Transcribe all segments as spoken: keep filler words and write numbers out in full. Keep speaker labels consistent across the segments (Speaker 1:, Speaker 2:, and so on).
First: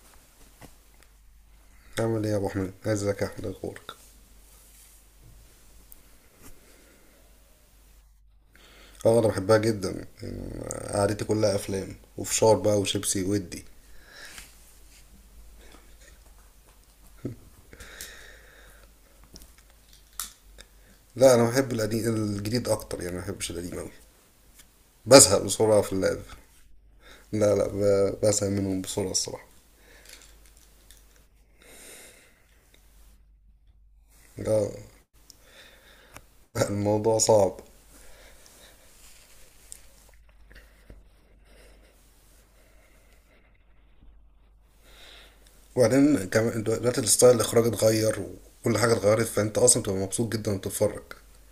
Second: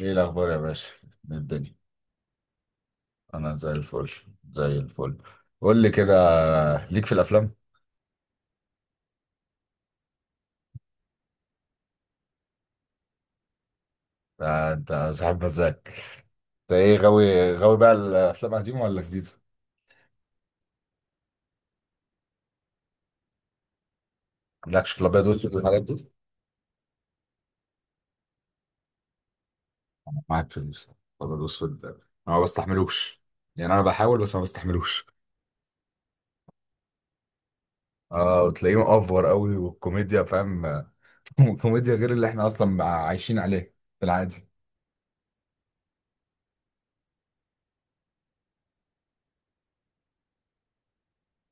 Speaker 1: ايه الاخبار يا باشا؟ إيه الدنيا؟
Speaker 2: عامل ايه يا ابو احمد، ازيك يا احمد،
Speaker 1: انا زي
Speaker 2: اخبارك؟
Speaker 1: الفل، زي الفل قول لي كده، ليك في الافلام؟
Speaker 2: اه، انا بحبها جدا يعني. قعدتي كلها افلام وفشار بقى وشيبسي ودي.
Speaker 1: آه، انت صاحب مزاج. انت ايه، غاوي غاوي بقى الافلام قديمه ولا جديده؟
Speaker 2: لا، انا بحب القديم الجديد اكتر يعني، ما بحبش القديم اوي.
Speaker 1: مالكش في الابيض
Speaker 2: بزهق
Speaker 1: والاسود
Speaker 2: بسرعه
Speaker 1: والحاجات
Speaker 2: في
Speaker 1: دي؟
Speaker 2: اللعب. لا لا، ب- بزهق منهم بسرعه الصراحه.
Speaker 1: معاك في الابيض والاسود، انا ما بستحملوش، يعني انا بحاول بس ما
Speaker 2: اه،
Speaker 1: بستحملوش.
Speaker 2: الموضوع صعب.
Speaker 1: اه، وتلاقيه مأفور قوي، والكوميديا فاهم. كوميديا غير اللي احنا اصلا عايشين عليه في العادي.
Speaker 2: وبعدين كمان دلوقتي الستايل الاخراج اتغير وكل حاجه اتغيرت، فانت اصلا بتبقى مبسوط جدا وانت بتتفرج.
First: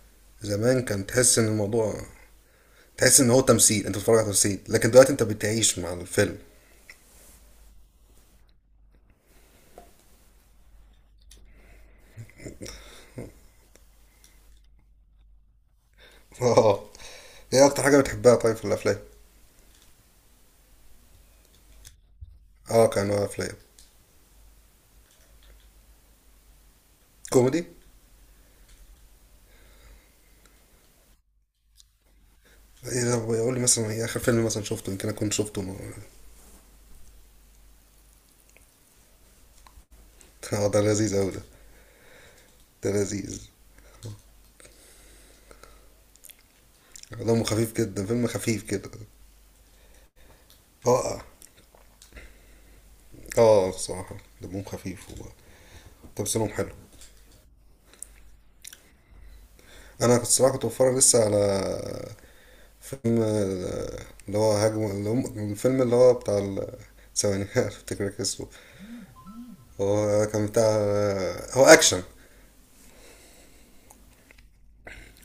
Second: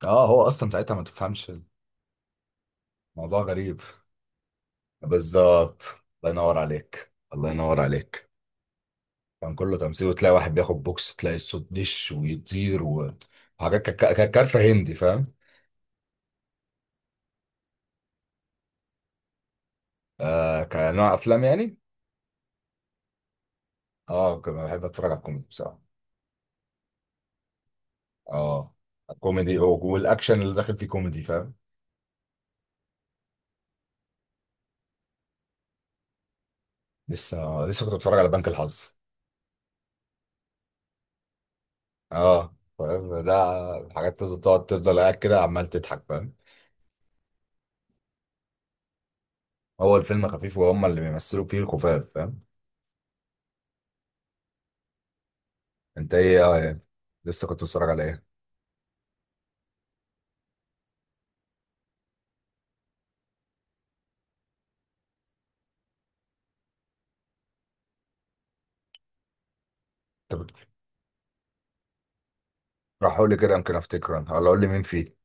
Speaker 1: اه، هو اصلا
Speaker 2: زمان
Speaker 1: ساعتها ما
Speaker 2: كان تحس ان
Speaker 1: تفهمش.
Speaker 2: الموضوع، تحس ان هو
Speaker 1: الموضوع غريب،
Speaker 2: تمثيل، انت بتتفرج على تمثيل. لكن دلوقتي انت بتعيش
Speaker 1: بالظبط.
Speaker 2: مع
Speaker 1: الله
Speaker 2: الفيلم.
Speaker 1: ينور عليك، الله ينور عليك. كان كله تمثيل، وتلاقي واحد بياخد بوكس تلاقي الصوت دش ويطير، و- وحاجات كانت كا- كانت كارفه هندي فاهم.
Speaker 2: اه، ايه اكتر حاجه بتحبها طيب في الافلام؟
Speaker 1: آه كنوع افلام يعني.
Speaker 2: اه، كانوا افلام
Speaker 1: اه كنت بحب اتفرج على الكوميدي بصراحه.
Speaker 2: كوميدي.
Speaker 1: اه، الكوميدي و- والاكشن اللي داخل فيه كوميدي فاهم.
Speaker 2: اذا بيقول لي مثلا ايه اخر فيلم مثلا شفته، يمكن اكون شفته ما-
Speaker 1: لسه لسه كنت بتفرج على بنك الحظ.
Speaker 2: اه، ده لذيذ اوي ده.
Speaker 1: اه
Speaker 2: ده
Speaker 1: فاهم ده.
Speaker 2: لذيذ.
Speaker 1: حاجات تفضل تقعد، تفضل قاعد كده عمال تضحك فاهم.
Speaker 2: دمه خفيف جدا، فيلم خفيف كده.
Speaker 1: هو الفيلم خفيف، وهم
Speaker 2: اه،
Speaker 1: اللي
Speaker 2: اه.
Speaker 1: بيمثلوا فيه الخفاف فاهم.
Speaker 2: اه، الصراحه دمهم خفيف.
Speaker 1: انت ايه؟
Speaker 2: وتمثيلهم
Speaker 1: آه
Speaker 2: حلو.
Speaker 1: يعني. لسه كنت بتتفرج على ايه؟
Speaker 2: انا كنت الصراحه كنت بتفرج لسه على فيلم، آه، اللي هو هجم، اللي هم- الفيلم اللي هو بتاع ال- ثواني. افتكر لك اسمه. هو كان
Speaker 1: انت
Speaker 2: بتاع، آه، هو اكشن.
Speaker 1: راح اقول لي كده يمكن افتكر انا، ولا اقول لي مين فيه.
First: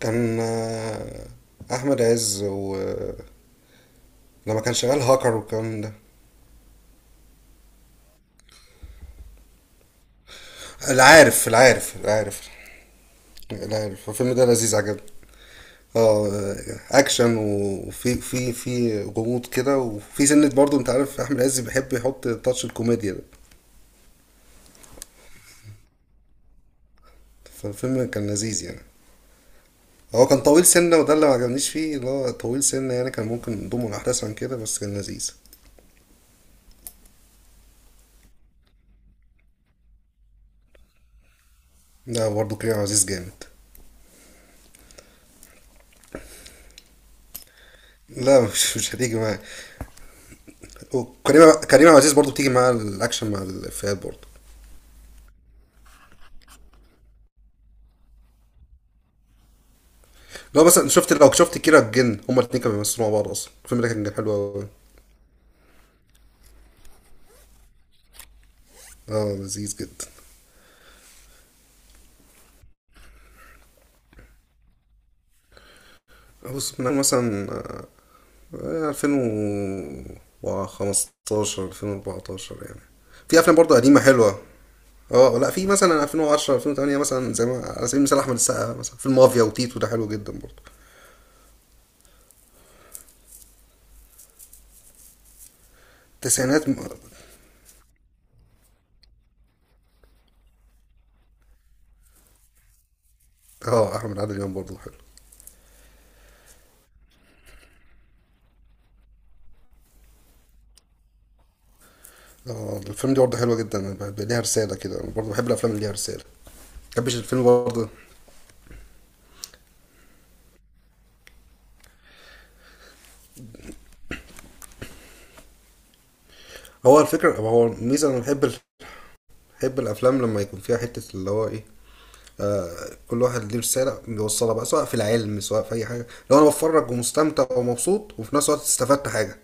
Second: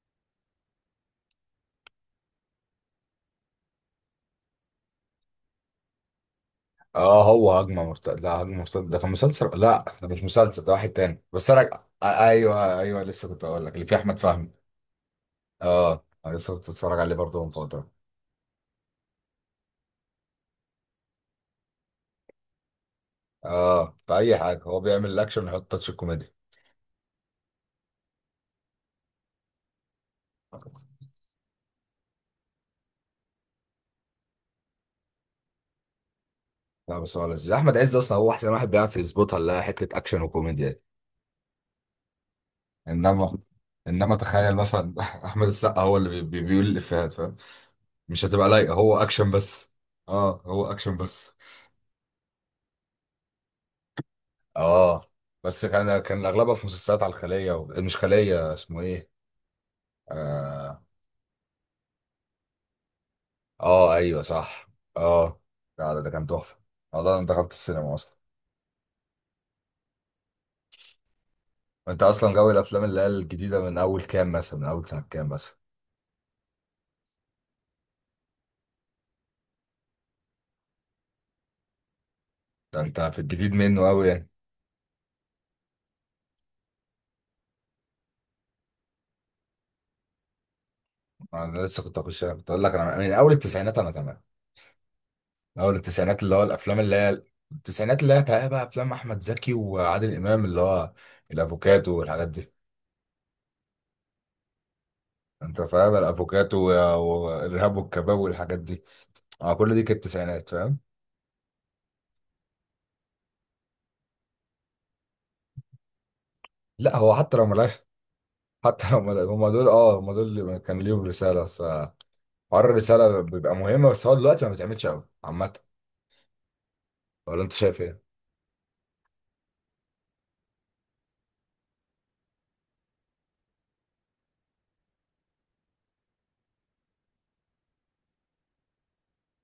Speaker 2: كان آه، احمد عز ولما كان شغال هاكر والكلام ده.
Speaker 1: اه هو هجمه مرتد، لا هجمه مرتد ده كان مسلسل، لا ده مش مسلسل، ده واحد تاني،
Speaker 2: العارف
Speaker 1: بس انا.
Speaker 2: العارف
Speaker 1: آه،
Speaker 2: العارف
Speaker 1: ايوه ايوه، لسه كنت اقول لك اللي فيه
Speaker 2: العارف
Speaker 1: احمد
Speaker 2: الفيلم ده
Speaker 1: فهمي.
Speaker 2: لذيذ عجبني.
Speaker 1: اه
Speaker 2: اه،
Speaker 1: أنا لسه
Speaker 2: آه،
Speaker 1: كنت بتفرج عليه
Speaker 2: اكشن،
Speaker 1: برضه من فتره.
Speaker 2: وفي في في غموض كده، وفي سنة برضه، انت عارف احمد عز بيحب يحط تاتش الكوميديا ده.
Speaker 1: اه، في اي حاجه هو بيعمل الاكشن ويحط تاتش الكوميديا.
Speaker 2: فالفيلم كان لذيذ يعني. هو كان طويل سنة، وده اللي ما عجبنيش فيه اللي هو طويل سنة، يعني كان ممكن نضمه الأحداث عن كده، بس كان لذيذ.
Speaker 1: لا بس هو لذيذ، احمد عز اصلا هو احسن واحد بيعرف يظبطها اللي هي حته اكشن وكوميديا دي.
Speaker 2: لا، برضه كريم عبد العزيز
Speaker 1: انما،
Speaker 2: جامد.
Speaker 1: انما تخيل مثلا احمد السقا هو اللي بي- بي- بيقول الافيهات فاهم. مش
Speaker 2: لا،
Speaker 1: هتبقى لايقه،
Speaker 2: مش مش
Speaker 1: هو
Speaker 2: هتيجي
Speaker 1: اكشن
Speaker 2: معايا.
Speaker 1: بس. اه هو اكشن بس.
Speaker 2: وكريم كريم عبد العزيز برضه بتيجي مع الاكشن مع الافيهات برضه.
Speaker 1: اه بس كان، كان اغلبها في مسلسلات على الخليه و... مش خليه، اسمه ايه؟
Speaker 2: لو
Speaker 1: اه.
Speaker 2: مثلا شفت لو شفت كيرة الجن، هما الاتنين كانوا بيمثلوا مع بعض اصلا، الفيلم ده
Speaker 1: آه
Speaker 2: كان
Speaker 1: ايوه
Speaker 2: حلو قوي.
Speaker 1: صح. اه لا ده, ده كان تحفه، والله انا دخلت السينما اصلا.
Speaker 2: اه، لذيذ جدا.
Speaker 1: انت اصلا غاوي الافلام اللي هي الجديده من اول كام مثلا، من اول سنه كام مثلا؟
Speaker 2: بص، من مثلا آه، ألفين وخمستاشر ألفين واربعتاشر
Speaker 1: ده
Speaker 2: يعني.
Speaker 1: انت في
Speaker 2: في
Speaker 1: الجديد
Speaker 2: افلام برضه
Speaker 1: منه
Speaker 2: قديمه
Speaker 1: قوي يعني.
Speaker 2: حلوه. اه، لا، في مثلا ألفين وعشرة ألفين وتمانية مثلا، زي ما على سبيل المثال احمد السقا مثلا فيلم مافيا وتيتو، ده حلو جدا برضه.
Speaker 1: انا لسه كنت اخش كنت اقول لك، انا من اول التسعينات انا تمام، من اول التسعينات اللي هو
Speaker 2: التسعينات م-
Speaker 1: الافلام اللي هي التسعينات اللي هي بقى افلام احمد زكي وعادل امام اللي هو الافوكاتو والحاجات دي.
Speaker 2: اه، احمد عادل امام برضه حلو.
Speaker 1: انت فاهم الافوكاتو والارهاب والكباب والحاجات دي، اه كل دي كانت التسعينات فاهم.
Speaker 2: اه، الفيلم دي برضه حلوه جدا، أنا بحب- ليها رساله كده، انا برضه بحب الافلام اللي ليها رساله، ما
Speaker 1: لا هو
Speaker 2: بحبش
Speaker 1: حتى
Speaker 2: الفيلم
Speaker 1: لو ملاش.
Speaker 2: برضه.
Speaker 1: حتى لو ملا- هم دول، اه هم دول اللي كان ليهم رساله، بس حوار الرساله بيبقى مهم، بس هو دلوقتي ما بيتعملش قوي عامه.
Speaker 2: هو الفكره
Speaker 1: ولا انت
Speaker 2: هو
Speaker 1: شايف ايه؟
Speaker 2: الميزه، انا بحب ال- بحب الافلام لما يكون فيها حته اللي هو ايه، آه كل واحد ليه رساله بيوصلها بقى، سواء في العلم سواء في اي حاجه. لو انا بتفرج ومستمتع ومبسوط وفي نفس الوقت استفدت حاجه.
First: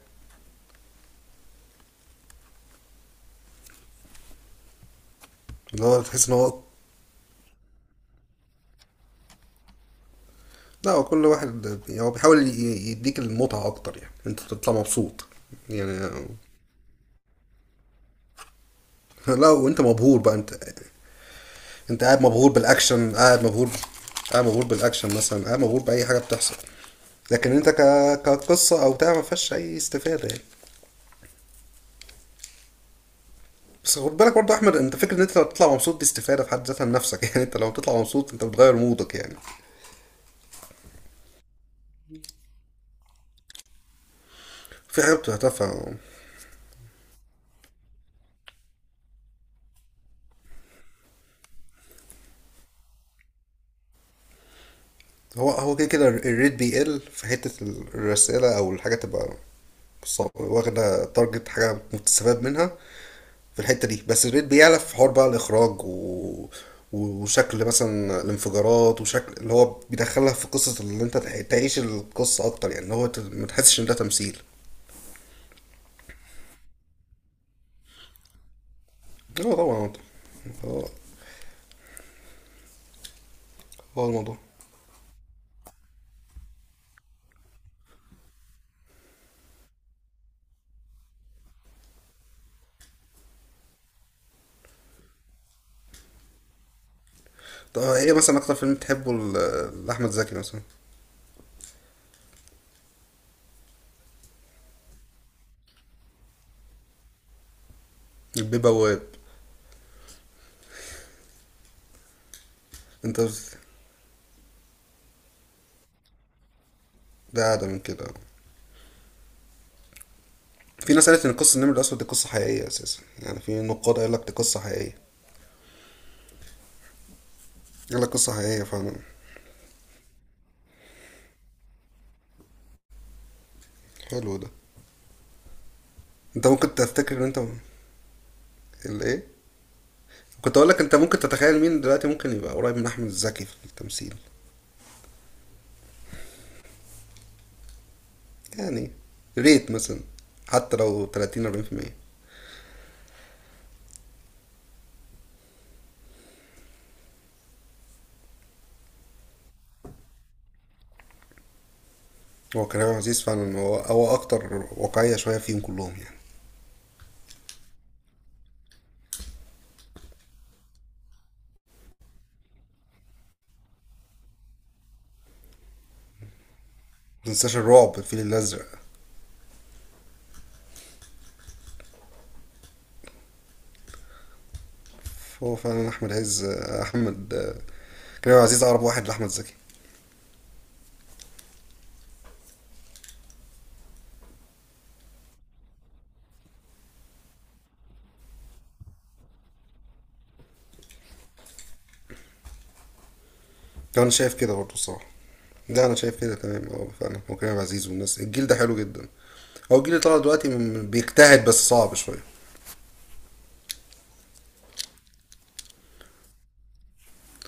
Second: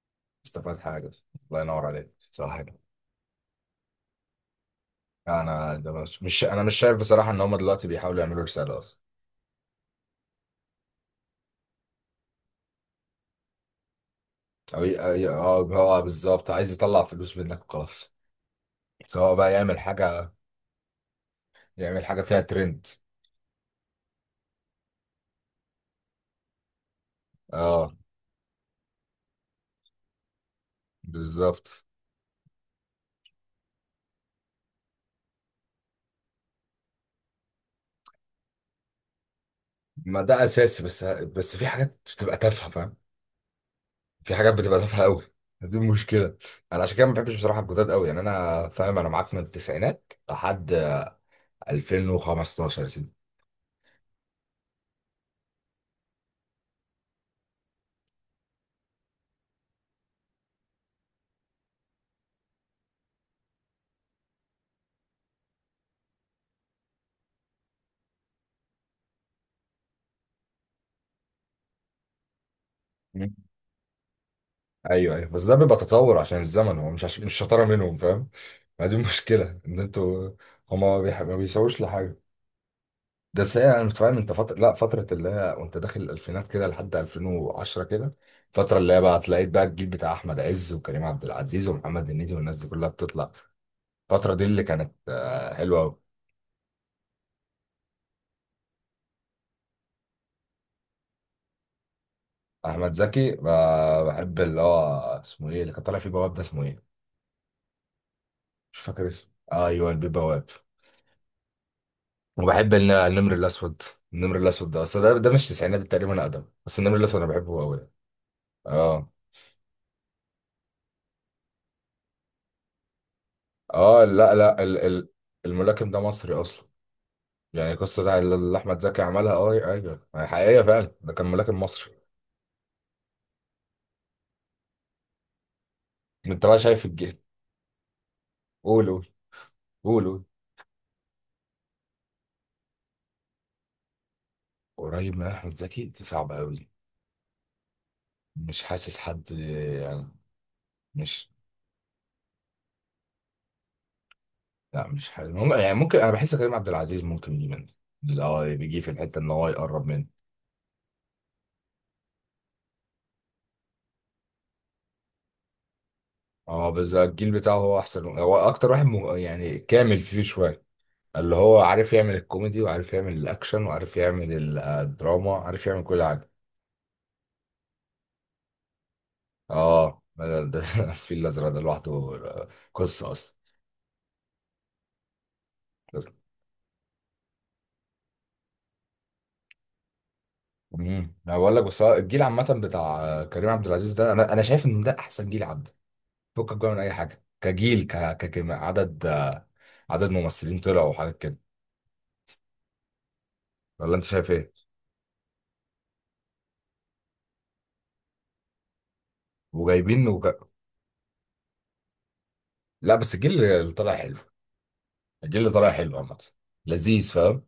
Speaker 1: استفاد حاجه. الله ينور عليك، صح كده. انا
Speaker 2: اللي
Speaker 1: ده
Speaker 2: هو
Speaker 1: مش
Speaker 2: تحس ان
Speaker 1: مش-
Speaker 2: هو،
Speaker 1: انا مش شايف بصراحه ان هم دلوقتي بيحاولوا يعملوا رساله اصلا.
Speaker 2: لا، هو كل واحد يعني هو بيحاول ي- يديك المتعه اكتر، يعني انت تطلع
Speaker 1: أو ي-
Speaker 2: مبسوط.
Speaker 1: أي- اه هو
Speaker 2: يعني،
Speaker 1: بالظبط عايز يطلع فلوس منك وخلاص، سواء
Speaker 2: لا
Speaker 1: بقى يعمل
Speaker 2: وانت مبهور
Speaker 1: حاجه،
Speaker 2: بقى انت.
Speaker 1: يعمل
Speaker 2: انت
Speaker 1: حاجه
Speaker 2: قاعد
Speaker 1: فيها
Speaker 2: مبهور
Speaker 1: ترند.
Speaker 2: بالاكشن، قاعد مبهور. قاعد مبهور بالاكشن مثلا، قاعد مبهور باي حاجه بتحصل. لكن انت ك...
Speaker 1: اه
Speaker 2: كقصه او بتاع ما فيهاش اي استفاده يعني.
Speaker 1: بالظبط.
Speaker 2: بس خد بالك برضه يا احمد، انت فكره ان انت لو بتطلع مبسوط دي استفاده في حد ذاتها لنفسك. يعني انت لو بتطلع مبسوط انت بتغير مودك يعني.
Speaker 1: ما ده اساسي، بس بس في حاجات بتبقى تافهه فاهم، في حاجات بتبقى تافهه
Speaker 2: في حاجه
Speaker 1: قوي،
Speaker 2: بتبقى
Speaker 1: دي
Speaker 2: تافهه.
Speaker 1: المشكله. انا عشان كده ما بحبش بصراحه الجداد قوي، يعني انا فاهم، انا معاك من التسعينات لحد ألفين وخمستاشر يا سيدي.
Speaker 2: هو هو كده كده الريت بيقل في حته الرساله او الحاجه تبقى صعبة، واخده تارجت حاجه مستفاد منها في الحته دي. بس البيت بيعلى في حوار بقى الاخراج، و... وشكل مثلا الانفجارات، وشكل اللي هو بيدخلها في قصه اللي انت تع- تعيش القصه اكتر، يعني اللي هو ت-
Speaker 1: مم.
Speaker 2: ما تحسش ان ده تمثيل.
Speaker 1: ايوه ايوه، بس ده بيبقى تطور عشان الزمن، هو مش عش... مش شطاره منهم فاهم. ما دي
Speaker 2: اه
Speaker 1: المشكله ان
Speaker 2: طبعا.
Speaker 1: انتوا،
Speaker 2: هو
Speaker 1: هما ما بيح... ما بيسووش لحاجه. ده ساعة، انا
Speaker 2: هو
Speaker 1: فاهم انت
Speaker 2: الموضوع.
Speaker 1: فتره لا فتره اللي هي وانت داخل الالفينات كده لحد ألفين وعشرة كده، الفتره اللي هي بقى تلاقيت بقى الجيل بتاع احمد عز وكريم عبد العزيز ومحمد هنيدي والناس دي كلها بتطلع. الفترة دي اللي كانت آه، حلوة أوي.
Speaker 2: طب ايه مثلا اكتر فيلم تحبه ل- لاحمد زكي مثلا؟
Speaker 1: أحمد زكي، ب- بحب اللي هو اسمه إيه اللي كان طالع فيه بواب، ده اسمه إيه؟
Speaker 2: البيه
Speaker 1: مش
Speaker 2: بواب.
Speaker 1: فاكر اسمه، آه، أيوه البيه بواب. وبحب الن-
Speaker 2: انت
Speaker 1: النمر
Speaker 2: بت-
Speaker 1: الأسود. النمر الأسود ده أصل ده ده مش تسعينات، ده تقريبا أقدم، بس النمر الأسود أنا
Speaker 2: ده
Speaker 1: بحبه
Speaker 2: اعلى
Speaker 1: أوي
Speaker 2: من
Speaker 1: يعني.
Speaker 2: كده.
Speaker 1: آه.
Speaker 2: في ناس قالت ان قصه النمر الاسود دي قصه حقيقيه اساسا، يعني في نقاد
Speaker 1: آه
Speaker 2: قال لك دي
Speaker 1: لا
Speaker 2: قصه
Speaker 1: لا ال
Speaker 2: حقيقيه.
Speaker 1: ال الملاكم ده مصري أصلا، يعني القصة
Speaker 2: قال لك
Speaker 1: بتاع
Speaker 2: قصه
Speaker 1: اللي اللي
Speaker 2: حقيقيه
Speaker 1: أحمد
Speaker 2: فعلا.
Speaker 1: زكي عملها. أه أيوه أيوه. يعني حقيقية فعلا، ده كان ملاكم مصري.
Speaker 2: حلو ده.
Speaker 1: أنت
Speaker 2: انت
Speaker 1: بقى
Speaker 2: ممكن
Speaker 1: شايف
Speaker 2: تفتكر
Speaker 1: الجهد.
Speaker 2: ان انت،
Speaker 1: قول قول.
Speaker 2: الايه،
Speaker 1: قول قول.
Speaker 2: كنت اقول لك انت ممكن تتخيل مين دلوقتي ممكن يبقى قريب من احمد زكي في التمثيل؟
Speaker 1: قريب من أحمد زكي دي صعبة أوي، مش
Speaker 2: يعني
Speaker 1: حاسس حد
Speaker 2: ريت مثلا
Speaker 1: يعني.
Speaker 2: حتى لو
Speaker 1: مش
Speaker 2: تلاتين أربعين بالمية.
Speaker 1: لا مش حلو، مم- يعني ممكن، انا بحس كريم عبد العزيز ممكن يجي منه، اللي هو بيجي في الحته ان هو يقرب منه.
Speaker 2: هو كريم عزيز فعلا، هو هو اكتر واقعية شوية فيهم كلهم يعني.
Speaker 1: اه بس الجيل بتاعه هو احسن، هو اكتر واحد مه... يعني كامل فيه شويه، اللي هو عارف يعمل الكوميدي وعارف يعمل الاكشن وعارف يعمل ال- آه، الدراما، عارف يعمل كل حاجه.
Speaker 2: متنساش الرعب، الفيل الازرق.
Speaker 1: اه ده ده الفيل الازرق ده لوحده آه، قصه اصلا.
Speaker 2: هو فعلا احمد عز احمد كريم عزيز اقرب واحد لاحمد زكي.
Speaker 1: امم انا بقول لك، بس هو الجيل عامه بتاع كريم عبد العزيز ده، انا انا شايف ان ده احسن جيل. فكك بقى من اي حاجه كجيل ك... ك... كم- عدد، آه، عدد ممثلين طلعوا وحاجات كده، ولا
Speaker 2: ده
Speaker 1: انت
Speaker 2: انا
Speaker 1: شايف
Speaker 2: شايف
Speaker 1: ايه؟
Speaker 2: كده برضه الصراحة. ده انا شايف كده تمام، اه فعلا هو كريم عزيز والناس الجيل ده حلو جدا. هو الجيل اللي
Speaker 1: وجايبين
Speaker 2: طالع
Speaker 1: وك...
Speaker 2: دلوقتي م- بيجتهد، بس صعب شوية.
Speaker 1: لا بس الجيل اللي طالع حلو، الجيل اللي طالع حلو عامه، لذيذ فاهم.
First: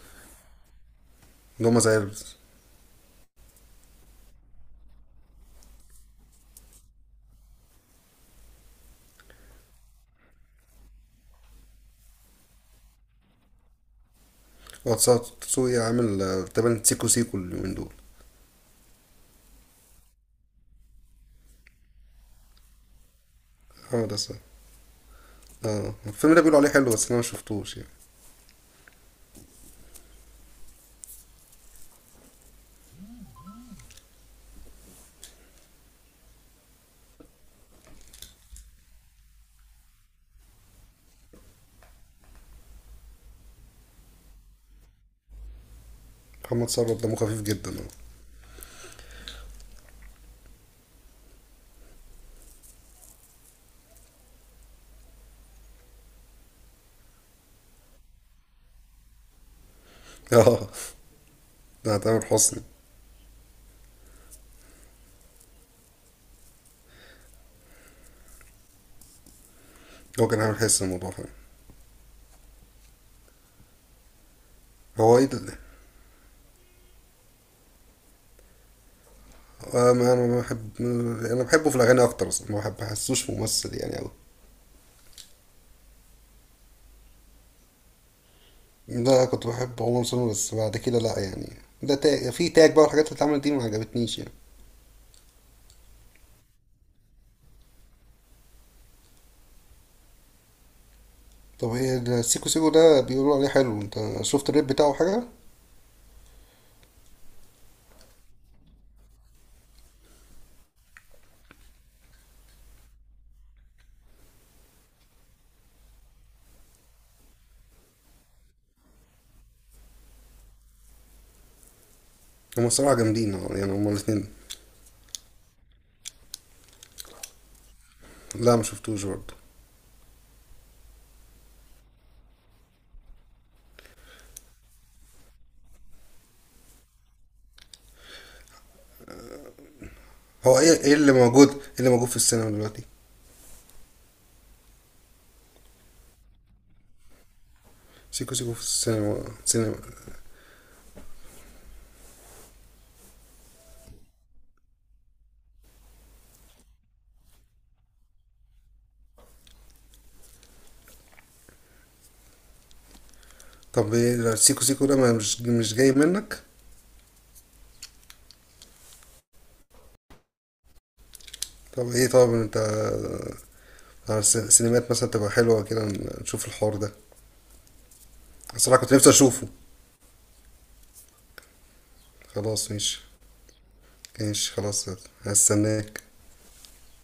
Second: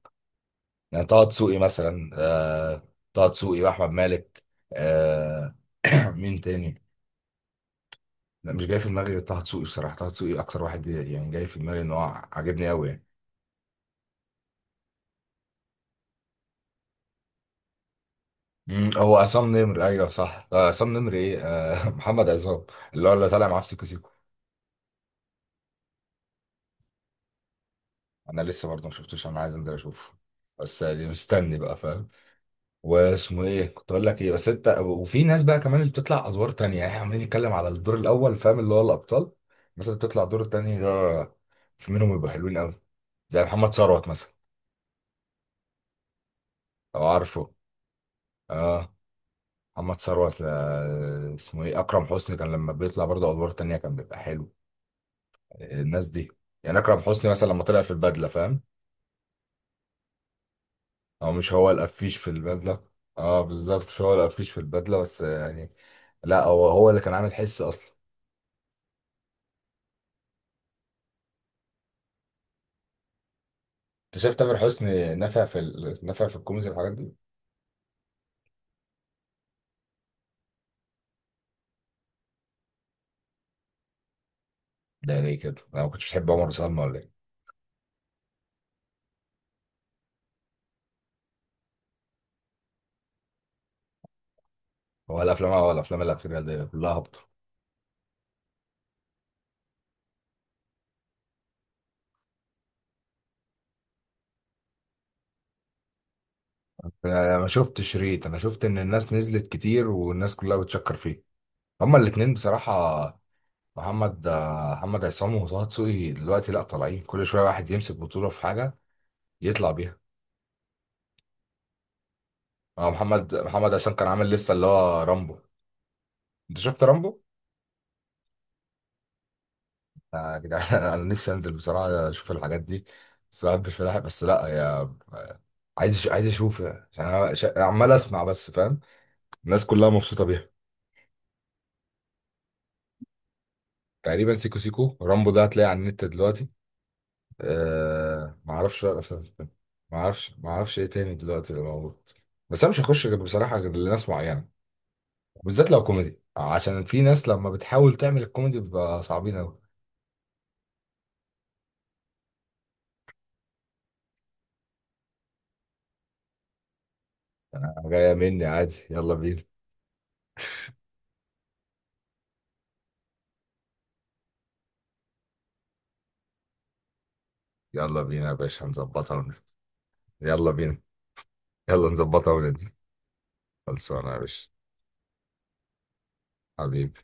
Speaker 1: يعني طه دسوقي
Speaker 2: اللي هما زي
Speaker 1: مثلا،
Speaker 2: البس.
Speaker 1: آه... طه دسوقي واحمد مالك. آه... مين تاني؟ لا مش جاي في دماغي غير طه دسوقي بصراحه، طه دسوقي اكتر واحد يعني جاي في دماغي ان هو عاجبني قوي يعني.
Speaker 2: واتساب تسوقي عامل آه، تقريبا سيكو سيكو اليومين دول.
Speaker 1: مم، هو عصام نمر، ايوه صح، آه، عصام نمر ايه؟ آه محمد عصام اللي هو اللي طالع معاه في سيكو
Speaker 2: اه،
Speaker 1: سيكو.
Speaker 2: ده صح. اه، الفيلم ده بيقولوا عليه حلو، بس انا ما شفتوش يعني.
Speaker 1: انا لسه برضه ما شفتوش، انا عايز انزل اشوفه، بس يعني مستني بقى فاهم. واسمه ايه كنت اقول لك ايه، بس انت وفي ناس بقى كمان اللي بتطلع ادوار تانية، يعني عمالين نتكلم على الدور الاول فاهم، اللي هو الابطال، بس اللي بتطلع دور تاني ده في منهم يبقوا حلوين قوي، زي محمد ثروت مثلا
Speaker 2: محمد ثروت
Speaker 1: لو
Speaker 2: دمه خفيف
Speaker 1: عارفه.
Speaker 2: جدا.
Speaker 1: اه محمد ثروت، آه، اسمه ايه، اكرم حسني كان لما بيطلع برضه ادوار تانية كان بيبقى حلو، الناس دي. يعني اكرم حسني مثلا لما طلع في البدله فاهم،
Speaker 2: اه، اه.
Speaker 1: او مش هو
Speaker 2: ده
Speaker 1: القفيش
Speaker 2: تامر
Speaker 1: في
Speaker 2: حسني.
Speaker 1: البدله؟ اه بالظبط، مش هو القفيش في البدله بس يعني، لا هو هو اللي كان عامل حس اصلا.
Speaker 2: هو كان عامل حس الموضوع فعلا.
Speaker 1: انت شايف تامر حسني
Speaker 2: هو ايه ده؟
Speaker 1: نفع في ال... نفع في الكوميدي والحاجات دي؟
Speaker 2: آه، ما انا ما بحب. انا بحبه في الاغاني اكتر اصلا، ما بحب بحسوش ممثل يعني قوي.
Speaker 1: ده ليه كده، انا ما كنتش بحب عمر وسلمى ولا ايه؟
Speaker 2: لا، كنت بحب عمر سلمى، بس بعد كده لا يعني، ده تاج في تاج بقى والحاجات اللي اتعملت دي ما عجبتنيش يعني.
Speaker 1: هو الافلام، هو الافلام الاخيره دي كلها هابطه.
Speaker 2: طب، ايه ده السيكو سيكو ده بيقولوا عليه حلو؟ انت شفت الريب بتاعه حاجه؟
Speaker 1: انا ما شفتش شريط، انا شفت ان الناس نزلت كتير والناس كلها بتشكر فيه. هما الاتنين بصراحه، محمد آه، محمد عصام وطه دسوقي دلوقتي لا طالعين كل شويه واحد يمسك بطوله في حاجه يطلع بيها.
Speaker 2: هما
Speaker 1: اه
Speaker 2: الصراحه
Speaker 1: محمد
Speaker 2: جامدين، اه يعني،
Speaker 1: محمد
Speaker 2: هما
Speaker 1: عصام كان
Speaker 2: الاثنين.
Speaker 1: عامل لسه اللي هو رامبو. انت شفت رامبو؟
Speaker 2: لا، ما شفتوش برضه.
Speaker 1: يا جدعان انا نفسي انزل بصراحه اشوف الحاجات دي، بس ما بحبش فلاحة بس لا يا، عايز عايز اشوف يعني، عشان انا ش- عمال اسمع بس فاهم، الناس كلها مبسوطه بيها.
Speaker 2: هو ايه، ايه اللي موجود ايه اللي موجود في السينما دلوقتي؟
Speaker 1: تقريبا سيكو سيكو، رامبو ده هتلاقيه على النت دلوقتي.
Speaker 2: سيكو
Speaker 1: أه
Speaker 2: سيكو
Speaker 1: ما
Speaker 2: في
Speaker 1: اعرفش بقى بس-
Speaker 2: السينما سينما.
Speaker 1: ما اعرفش ما اعرفش ايه تاني دلوقتي اللي موجود، بس انا مش هخش غير بصراحه غير لناس معينه، بالذات لو كوميدي عشان في ناس لما بتحاول تعمل الكوميدي بيبقى صعبين قوي.
Speaker 2: طب ايه ده سيكو سيكو ده، ما- مش مش جاي منك؟
Speaker 1: انا جايه مني عادي، يلا بينا.
Speaker 2: طب ايه طب انت على الس- السينمات مثلا تبقى حلوة كده، نشوف الحوار ده.
Speaker 1: يلا بينا يا باشا
Speaker 2: الصراحة كنت نفسي
Speaker 1: نظبطها.
Speaker 2: اشوفه.
Speaker 1: يلا بينا، يلا نظبطها
Speaker 2: خلاص
Speaker 1: وندي.
Speaker 2: ماشي.
Speaker 1: خلصانة يا باشا.
Speaker 2: ماشي خلاص. هستناك.
Speaker 1: حبيبي.